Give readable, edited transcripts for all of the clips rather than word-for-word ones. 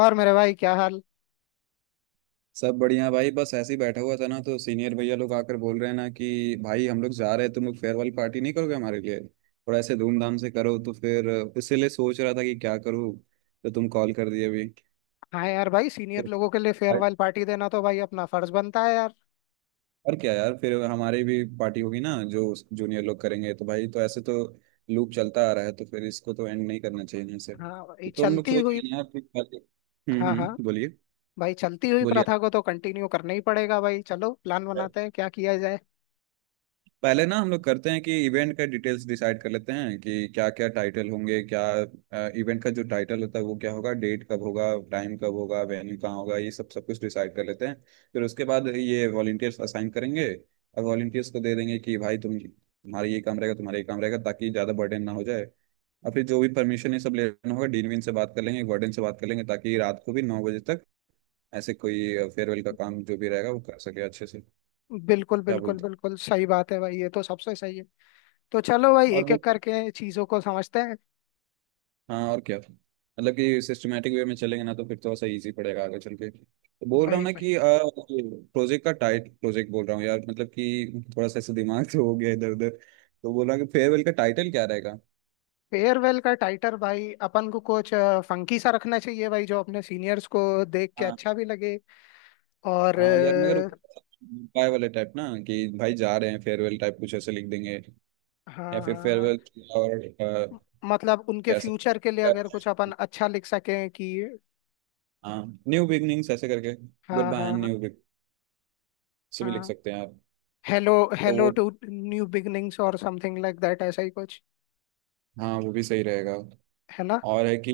और मेरे भाई क्या हाल। सब बढ़िया भाई, बस ऐसे ही बैठा हुआ था ना। तो सीनियर भैया लोग आकर बोल रहे हैं ना कि भाई हम लोग जा रहे हैं, तुम लोग फेयरवेल पार्टी नहीं करोगे हमारे लिए, और ऐसे धूमधाम से करो। तो फिर इसीलिए सोच रहा था कि क्या करूँ, तो तुम कॉल कर दिए अभी। हाँ यार, भाई तो सीनियर लोगों के लिए भाई फेयरवेल पार्टी देना तो भाई अपना फर्ज बनता है यार। और क्या यार, फिर हमारी भी पार्टी होगी ना जो जूनियर लोग करेंगे, तो भाई तो ऐसे तो लूप चलता आ रहा है। तो फिर इसको तो एंड नहीं करना चाहिए ना सर। हाँ ये तो हम लोग चलती सोच हुई। रहे हैं यार कि- हाँ हाँ। हम्म, बोलिए भाई चलती हुई बोलिए। प्रथा को तो कंटिन्यू करना ही पड़ेगा भाई, चलो प्लान बनाते हैं क्या किया जाए। पहले ना हम लोग करते हैं कि इवेंट का डिटेल्स डिसाइड कर लेते हैं कि क्या क्या टाइटल होंगे, क्या इवेंट का जो टाइटल होता है वो क्या होगा, डेट कब होगा, टाइम कब होगा, वेन्यू कहाँ होगा, ये सब सब कुछ डिसाइड कर लेते हैं। फिर उसके बाद ये वॉलंटियर्स असाइन करेंगे और वॉलंटियर्स को दे देंगे कि भाई तुम, तुम्हारा ये काम रहेगा, तुम्हारा ये काम रहेगा, ताकि ज़्यादा बर्डन ना हो जाए। और फिर जो भी परमिशन ये सब लेना होगा, डीन वीन से बात कर लेंगे, वार्डन से बात कर लेंगे, ताकि रात को भी 9 बजे तक ऐसे कोई फेयरवेल का काम जो भी रहेगा वो कर सके अच्छे से। बिल्कुल क्या बिल्कुल बोलते बिल्कुल, सही बात है भाई, ये तो सबसे सही है। तो चलो भाई, हो? और एक वो एक करके चीजों को समझते हैं। हाँ, और क्या मतलब कि सिस्टमेटिक वे में चलेंगे ना तो फिर थोड़ा सा इजी पड़ेगा आगे चल के, तो बोल रहा हूँ भाई ना भाई, कि प्रोजेक्ट का टाइट, प्रोजेक्ट बोल रहा हूँ यार, मतलब कि थोड़ा सा ऐसे दिमाग तो हो गया इधर उधर। तो बोल रहा हूँ कि फेयरवेल का टाइटल क्या रहेगा। फेयरवेल का टाइटल भाई अपन को कुछ फंकी सा रखना चाहिए भाई, जो अपने सीनियर्स को देख के हाँ अच्छा भी लगे। और हाँ यार, मगर अ, उपाय वाले टाइप ना कि भाई जा रहे हैं फेयरवेल टाइप कुछ ऐसे लिख देंगे, या हाँ फिर हाँ, फेयरवेल और मतलब उनके क्या सब। फ्यूचर के लिए अगर कुछ अपन अच्छा लिख सकें कि। हाँ, न्यू बिगनिंग्स ऐसे करके, गुड हाँ बाय एंड हाँ न्यू बिग से भी लिख हाँ। सकते हैं आप। हेलो। तो हेलो वो टू। न्यू बिगनिंग्स और समथिंग लाइक दैट, ऐसा ही कुछ। हाँ, वो भी सही रहेगा। है ना। और है कि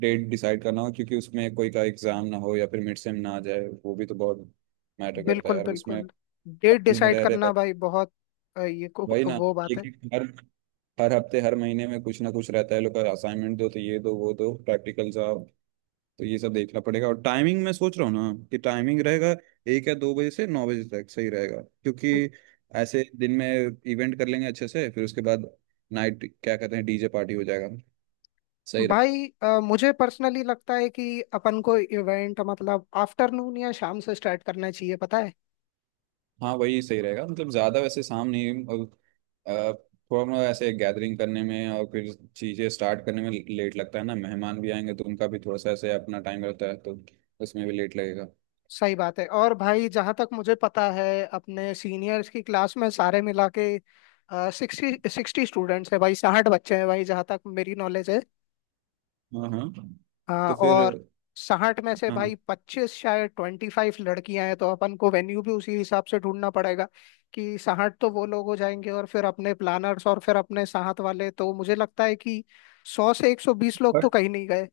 डेट डिसाइड करना हो क्योंकि उसमें कोई का एग्जाम ना हो या फिर मिड सेम ना आ जाए, वो भी तो बहुत मैटर करता है बिल्कुल यार उसमें, बिल्कुल। डेट कॉलेज में डिसाइड रह रहे भाई। करना भाई बहुत अ, ये को वही ना, वो बात है। एक एक, हर हर हफ्ते हर महीने में कुछ ना कुछ रहता है, लोग का असाइनमेंट दो तो ये दो वो दो, प्रैक्टिकल्स आओ, तो ये सब देखना पड़ेगा। और टाइमिंग मैं सोच रहा हूँ ना कि टाइमिंग रहेगा 1 या 2 बजे से 9 बजे तक सही रहेगा, क्योंकि ऐसे दिन में इवेंट कर लेंगे अच्छे से, फिर उसके बाद नाइट क्या कहते हैं डीजे पार्टी हो जाएगा। सही। भाई मुझे पर्सनली लगता है कि अपन को इवेंट मतलब आफ्टरनून या शाम से स्टार्ट करना चाहिए, पता है। हाँ वही सही रहेगा, मतलब ज़्यादा वैसे शाम नहीं, और अ, थोड़ा मोड़ा ऐसे गैदरिंग करने में और फिर चीज़ें स्टार्ट करने में लेट लगता है ना, मेहमान भी आएंगे तो उनका भी थोड़ा सा ऐसे अपना टाइम रहता है, तो उसमें भी लेट लगेगा। सही बात है। और भाई जहाँ तक मुझे पता है, अपने सीनियर्स की क्लास में सारे मिला के सिक्सटी सिक्सटी स्टूडेंट्स हैं भाई, 60 बच्चे हैं भाई, जहाँ तक मेरी नॉलेज है। हाँ हाँ, तो फिर और 60 में से हाँ, भाई 25, शायद 25 लड़कियां हैं, तो अपन को वेन्यू भी उसी हिसाब से ढूंढना पड़ेगा कि 60 तो वो लोग हो जाएंगे, और फिर अपने प्लानर्स और फिर अपने साथ वाले, तो मुझे लगता है कि 100 से 120 लोग तो पर कहीं नहीं गए।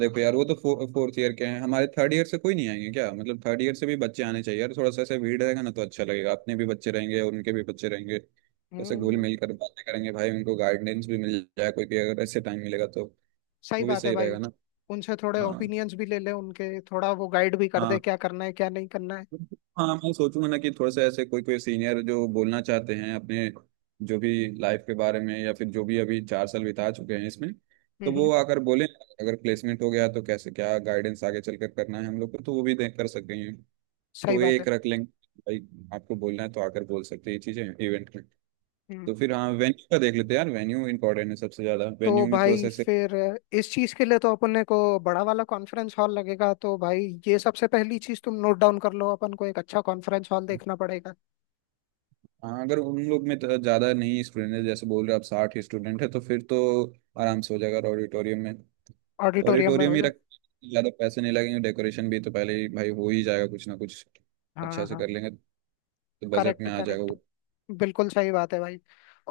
देखो यार, वो तो फोर्थ ईयर के हैं, हमारे थर्ड ईयर से कोई नहीं आएंगे क्या? मतलब थर्ड ईयर से भी बच्चे आने चाहिए यार, थोड़ा सा ऐसे भीड़ रहेगा ना तो अच्छा लगेगा, अपने भी बच्चे रहेंगे और उनके भी बच्चे रहेंगे, तो ऐसे घुल हम्म। मिल कर बातें करेंगे भाई, उनको गाइडेंस भी मिल जाए, कोई भी अगर ऐसे टाइम मिलेगा तो सही वो भी बात है सही भाई। रहेगा ना। उनसे थोड़े हाँ ओपिनियंस भी ले ले, उनके थोड़ा वो गाइड भी कर दे हाँ, क्या करना है क्या नहीं करना है। हाँ मैं सोचूंगा ना कि थोड़ा सा ऐसे कोई कोई सीनियर जो बोलना चाहते हैं अपने, जो भी लाइफ के बारे में, या फिर जो भी अभी 4 साल बिता चुके हैं इसमें, तो हम्म। वो आकर बोले, अगर प्लेसमेंट हो गया तो कैसे, क्या गाइडेंस आगे चलकर करना है हम लोग को, तो वो भी देख कर सकते हैं। सही तो ये बात है। एक रख लेंगे, भाई आपको बोलना है तो आकर बोल सकते हैं ये चीजें इवेंट में। हम्म। तो फिर हाँ, वेन्यू का देख लेते हैं यार, वेन्यू इंपॉर्टेंट है सबसे ज्यादा, तो वेन्यू में थोड़ा भाई सा ऐसे। फिर इस चीज के लिए तो अपने को बड़ा वाला कॉन्फ्रेंस हॉल लगेगा, तो भाई ये सबसे पहली चीज तुम नोट डाउन कर लो, अपन को एक अच्छा कॉन्फ्रेंस हॉल देखना पड़ेगा। हाँ अगर उन लोग में तो ज़्यादा नहीं स्टूडेंट है, जैसे बोल रहे हो आप 60 स्टूडेंट है, तो फिर तो आराम से हो जाएगा ऑडिटोरियम में। तो ऑडिटोरियम में ऑडिटोरियम हो ही जाए। रख, ज़्यादा पैसे नहीं लगेंगे, डेकोरेशन भी तो पहले ही भाई हो ही जाएगा कुछ ना कुछ, अच्छा हाँ से हाँ। कर लेंगे, तो बजट करेक्ट में आ जाएगा करेक्ट। वो। बिल्कुल सही बात है भाई।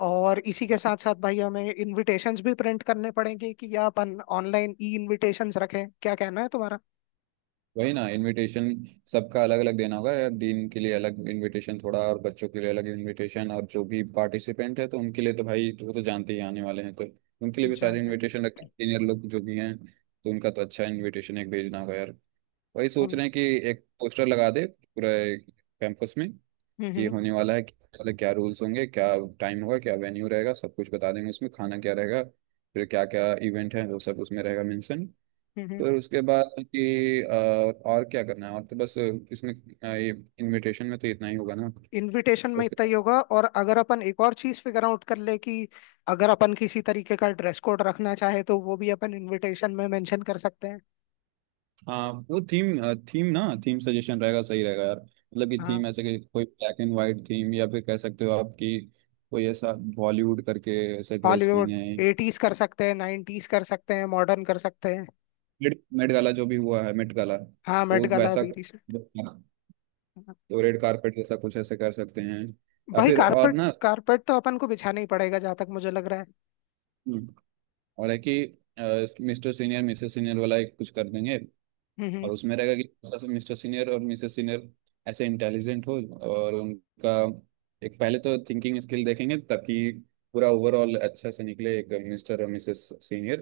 और इसी के साथ साथ भाई हमें इनविटेशंस भी प्रिंट करने पड़ेंगे कि या अपन ऑनलाइन ई इनविटेशंस रखें, क्या कहना है तुम्हारा। वही ना, इनविटेशन सबका अलग अलग देना होगा, या डीन के लिए अलग इनविटेशन थोड़ा, और बच्चों के लिए अलग इनविटेशन, और जो भी पार्टिसिपेंट है तो उनके लिए तो भाई वो तो जानते ही आने वाले हैं, तो उनके लिए भी सारे जानते इनविटेशन रखते हैं। हैं। सीनियर लोग जो भी हैं तो उनका तो अच्छा इनविटेशन एक भेजना होगा यार। वही सोच हम। रहे हैं कि एक पोस्टर लगा दे पूरे कैंपस में, कि हम्म होने वाला है क्या, वाला क्या रूल्स होंगे, क्या टाइम होगा, क्या वेन्यू रहेगा, सब कुछ बता देंगे उसमें, खाना क्या रहेगा, फिर क्या क्या इवेंट है, वो सब उसमें रहेगा मेंशन। हम्म। हम्म। फिर उसके बाद कि और क्या करना है, और तो बस इसमें अ, ये इनविटेशन में तो इतना ही होगा ना। इनविटेशन में उसके इतना ही बाद होगा, और अगर अपन एक और चीज फिगर आउट कर ले कि अगर अपन किसी तरीके का ड्रेस कोड रखना चाहे तो वो भी अपन इनविटेशन में मेंशन कर सकते हैं। हाँ, वो थीम थीम ना, थीम सजेशन रहेगा सही रहेगा यार, मतलब कि हाँ। थीम ऐसे कि कोई ब्लैक एंड वाइट थीम, या फिर कह सकते हो आप कि कोई ऐसा बॉलीवुड करके ऐसे ड्रेस हॉलीवुड, पहने। एटीज कर सकते हैं, नाइनटीज कर सकते हैं, मॉडर्न कर सकते हैं। मेट मेट गाला जो भी हुआ है, मेट गाला हाँ, तो मेट उस गाला वैसा, भी रिसेंट। तो रेड कारपेट जैसा कुछ ऐसे कर सकते हैं, या भाई फिर और कारपेट ना। कारपेट तो अपन को बिछाना ही पड़ेगा, जहाँ तक मुझे लग रहा है। हम्म, और है कि मिस्टर सीनियर मिसेस सीनियर वाला एक कुछ कर देंगे, हम्म। और उसमें रहेगा कि मिस्टर सीनियर और मिसेस सीनियर ऐसे इंटेलिजेंट हो और उनका एक पहले तो थिंकिंग स्किल देखेंगे, ताकि पूरा ओवरऑल अच्छा से निकले एक मिस्टर और मिसेस सीनियर।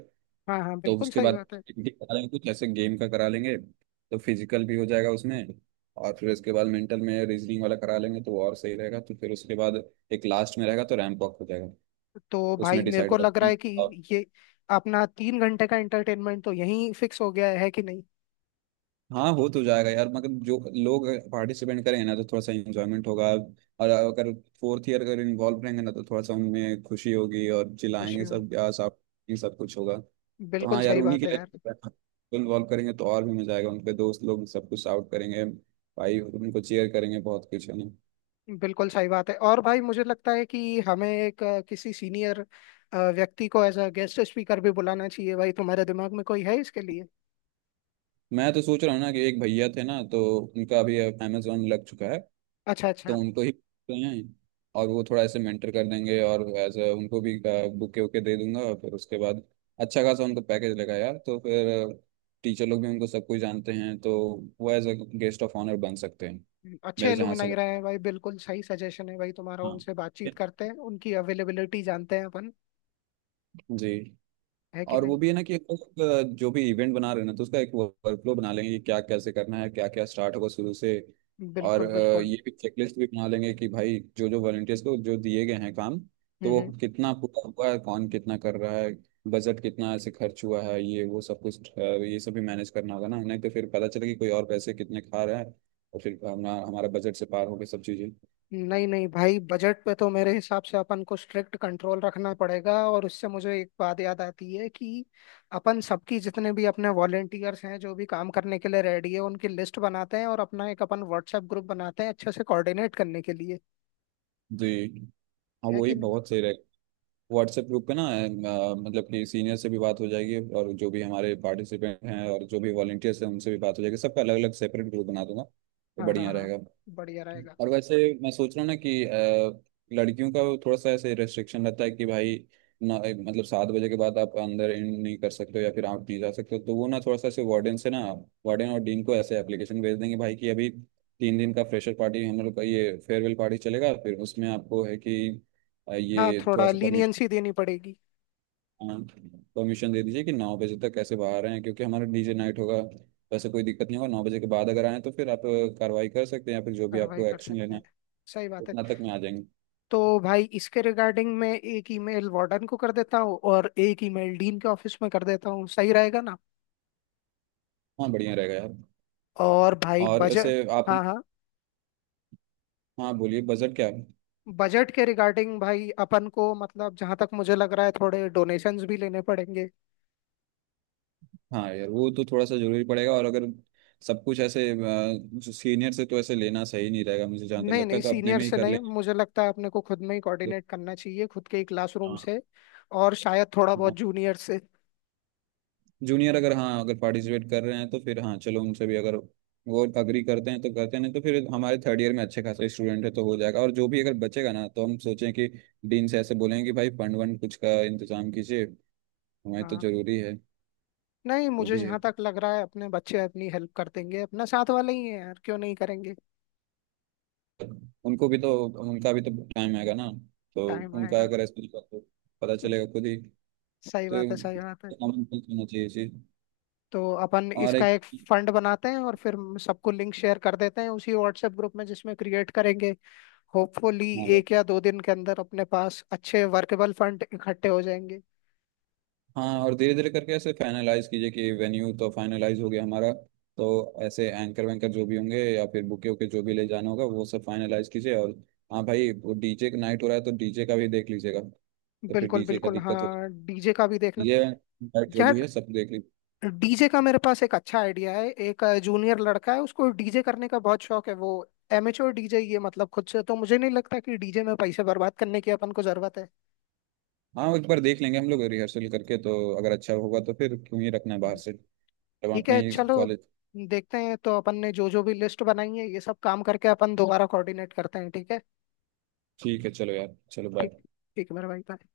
हाँ हाँ, तो बिल्कुल उसके सही बाद बात है। activity करा लेंगे, कुछ ऐसे गेम का करा लेंगे तो फिजिकल भी हो जाएगा उसमें, और फिर इसके बाद मेंटल में रीजनिंग वाला करा लेंगे तो और सही रहेगा। तो फिर उसके बाद एक लास्ट में रहेगा तो रैंप वॉक हो जाएगा, तो भाई उसमें मेरे डिसाइड को होगा लग रहा है कि कि और। ये अपना 3 घंटे का एंटरटेनमेंट तो यहीं फिक्स हो गया है कि नहीं। हाँ हो तो जाएगा यार, मगर जो लोग पार्टिसिपेंट करेंगे ना तो थोड़ा सा इंजॉयमेंट होगा, और अगर फोर्थ ईयर अगर इन्वॉल्व रहेंगे ना तो थोड़ा सा उनमें खुशी होगी और खुशी चिल्लाएंगे हो। सब या सब, ये सब कुछ होगा। तो बिल्कुल हाँ यार, सही उन्हीं बात के है यार। लिए इन्वॉल्व करेंगे तो और भी मजा आएगा, उनके दोस्त लोग सब कुछ आउट करेंगे भाई, उनको चेयर करेंगे, बहुत कुछ है ना। बिल्कुल सही बात है, और भाई मुझे लगता है कि हमें एक किसी सीनियर व्यक्ति को एज अ गेस्ट स्पीकर भी बुलाना चाहिए, भाई तुम्हारे दिमाग में कोई है इसके लिए। मैं तो सोच रहा हूँ ना कि एक भैया थे ना, तो उनका अभी अमेजोन लग चुका है अच्छा तो अच्छा। उनको ही करते हैं, और वो थोड़ा ऐसे मेंटर कर देंगे, और एज उनको भी बुके वुके दे दूंगा। फिर उसके बाद अच्छा खासा उनको पैकेज लगा यार, तो फिर टीचर लोग भी उनको सब कुछ जानते हैं, तो वो as a guest of honour बन सकते हैं। अच्छे मेरे जहाँ से एलुमनाई रहे लगता हैं भाई, बिल्कुल सही सजेशन है भाई तुम्हारा, है, हाँ उनसे बातचीत करते हैं, उनकी अवेलेबिलिटी जानते हैं अपन। जी। है कि और वो नहीं। भी है ना कि हम लोग, जो भी इवेंट बना रहे हैं ना तो उसका एक वर्कफ्लो बना लेंगे, कि क्या कैसे करना है, क्या क्या स्टार्ट होगा शुरू से, और बिल्कुल बिल्कुल। ये भी चेकलिस्ट भी बना लेंगे कि भाई जो जो वॉलंटियर्स को जो दिए गए हैं काम, तो वो हम्म। कितना पूरा हुआ है, कौन कितना कर रहा है, बजट कितना ऐसे खर्च हुआ है, ये वो सब कुछ ये सब भी मैनेज करना होगा ना, नहीं तो फिर पता चले कि कोई और पैसे कितने खा रहा है, और फिर हमारा हमारा बजट से पार हो गए सब चीज़ें। नहीं नहीं भाई, बजट पे तो मेरे हिसाब से अपन को स्ट्रिक्ट कंट्रोल रखना पड़ेगा, और उससे मुझे एक बात याद आती है कि अपन सबकी, जितने भी अपने वॉलेंटियर्स हैं जो भी काम करने के लिए रेडी है, उनकी लिस्ट बनाते हैं और अपना एक अपन व्हाट्सएप ग्रुप बनाते हैं अच्छे से कोऑर्डिनेट करने के लिए। जी हाँ, है कि वही नहीं। बहुत सही रहेगा। व्हाट्सएप ग्रुप पे ना मतलब कि सीनियर से भी बात हो जाएगी, और जो भी हमारे पार्टिसिपेंट हैं और जो भी वॉलंटियर्स हैं उनसे भी बात हो जाएगी, सबका अलग अलग सेपरेट ग्रुप बना दूंगा तो हाँ हाँ बढ़िया हाँ, रहेगा। बढ़िया रहेगा। और वैसे मैं सोच रहा हूँ ना कि लड़कियों का थोड़ा सा ऐसे रेस्ट्रिक्शन रहता है कि भाई ना मतलब 7 बजे के बाद आप अंदर इन नहीं कर सकते हो या फिर आप नहीं जा सकते हो, तो वो ना थोड़ा सा ऐसे वार्डन से ना, वार्डन और डीन को ऐसे एप्लीकेशन भेज देंगे भाई कि अभी 3 दिन का फ्रेशर पार्टी हम लोग का ये फेयरवेल पार्टी चलेगा, फिर उसमें आपको है कि हाँ ये थोड़ा थोड़ा सा परमिशन, लीनियंसी देनी पड़ेगी। परमिशन दे दीजिए कि 9 बजे तक कैसे बाहर आए, क्योंकि हमारा डीजे हम्म। नाइट होगा। वैसे कोई दिक्कत नहीं होगा, 9 बजे के बाद अगर आए तो फिर आप कार्रवाई कर सकते हैं या फिर जो भी कार्रवाई आपको कर एक्शन सकते लेना हैं। है, सही बात है। उतना तक में आ जाएंगे। तो भाई इसके रिगार्डिंग मैं एक ईमेल वार्डन को कर देता हूँ और एक ईमेल डीन के ऑफिस में कर देता हूँ, सही रहेगा ना। हाँ बढ़िया रहेगा यार। और भाई और बजट। ऐसे आप, हाँ हाँ। हाँ बोलिए बजट क्या है? बजट के रिगार्डिंग भाई अपन को, मतलब जहां तक मुझे लग रहा है, थोड़े डोनेशंस भी लेने पड़ेंगे। हाँ यार वो तो थोड़ा सा जरूरी पड़ेगा, और अगर सब कुछ ऐसे जो सीनियर से तो ऐसे लेना सही नहीं रहेगा, मुझे जहाँ तक नहीं लगता नहीं, है तो अपने सीनियर में ही से कर नहीं, मुझे लगता है अपने को खुद में ही लेंगे। कोऑर्डिनेट करना चाहिए, खुद के ही क्लासरूम हाँ से। और शायद थोड़ा बहुत जूनियर से। जूनियर, अगर हाँ अगर पार्टिसिपेट कर रहे हैं तो फिर हाँ चलो, उनसे भी अगर वो अग्री करते हैं तो करते हैं, नहीं तो फिर हमारे थर्ड ईयर में अच्छे खासे स्टूडेंट है तो हो जाएगा, और जो भी अगर बचेगा ना तो हम सोचें कि डीन से ऐसे बोलेंगे कि भाई फंड वंड कुछ का इंतजाम कीजिए, हमारे तो हाँ। जरूरी है। नहीं वो मुझे भी है, जहां तक लग रहा है अपने बच्चे अपनी हेल्प कर देंगे, अपना साथ वाले ही है यार, क्यों नहीं करेंगे। उनको भी तो, उनका भी तो टाइम आएगा ना, तो टाइम उनका आएगा। अगर ऐसा होगा तो पता चलेगा खुद ही। सही बात है, सही बात है। तो हमें करना चाहिए ये चीज। तो अपन और इसका एक एक फंड बनाते हैं और फिर सबको लिंक शेयर कर देते हैं उसी व्हाट्सएप ग्रुप में जिसमें क्रिएट करेंगे। होपफुली हाँ, एक या दो दिन के अंदर अपने पास अच्छे वर्केबल फंड इकट्ठे हो जाएंगे। हाँ और धीरे धीरे करके ऐसे फाइनलाइज कीजिए कि वेन्यू तो फाइनलाइज हो गया हमारा, तो ऐसे एंकर वैंकर जो भी होंगे या फिर बुके वुके जो भी ले जाना होगा वो सब फाइनलाइज कीजिए, और हाँ भाई वो डीजे का नाइट हो रहा है तो डीजे का भी देख लीजिएगा, तो फिर बिल्कुल डीजे का बिल्कुल, दिक्कत हो, हाँ डीजे का भी देखना ये नाइट जो भी यार। है सब देख लीजिए। डीजे का मेरे पास एक अच्छा आइडिया है, एक जूनियर लड़का है उसको डीजे करने का बहुत शौक है, वो एमेच्योर डीजे ये मतलब खुद से, तो मुझे नहीं लगता कि डीजे में पैसे बर्बाद करने की अपन को जरूरत है। हाँ एक बार देख लेंगे हम लोग रिहर्सल करके, तो अगर अच्छा होगा तो फिर क्यों ही रखना है बाहर हम्म। से, जब ठीक अपने है ही चलो कॉलेज। देखते हैं, तो अपन ने जो जो भी लिस्ट बनाई है ये सब काम करके अपन दोबारा कोऑर्डिनेट करते हैं, ठीक है। ठीक है चलो यार, चलो ठीक। बाय। ठीक है मेरे भाई, bye।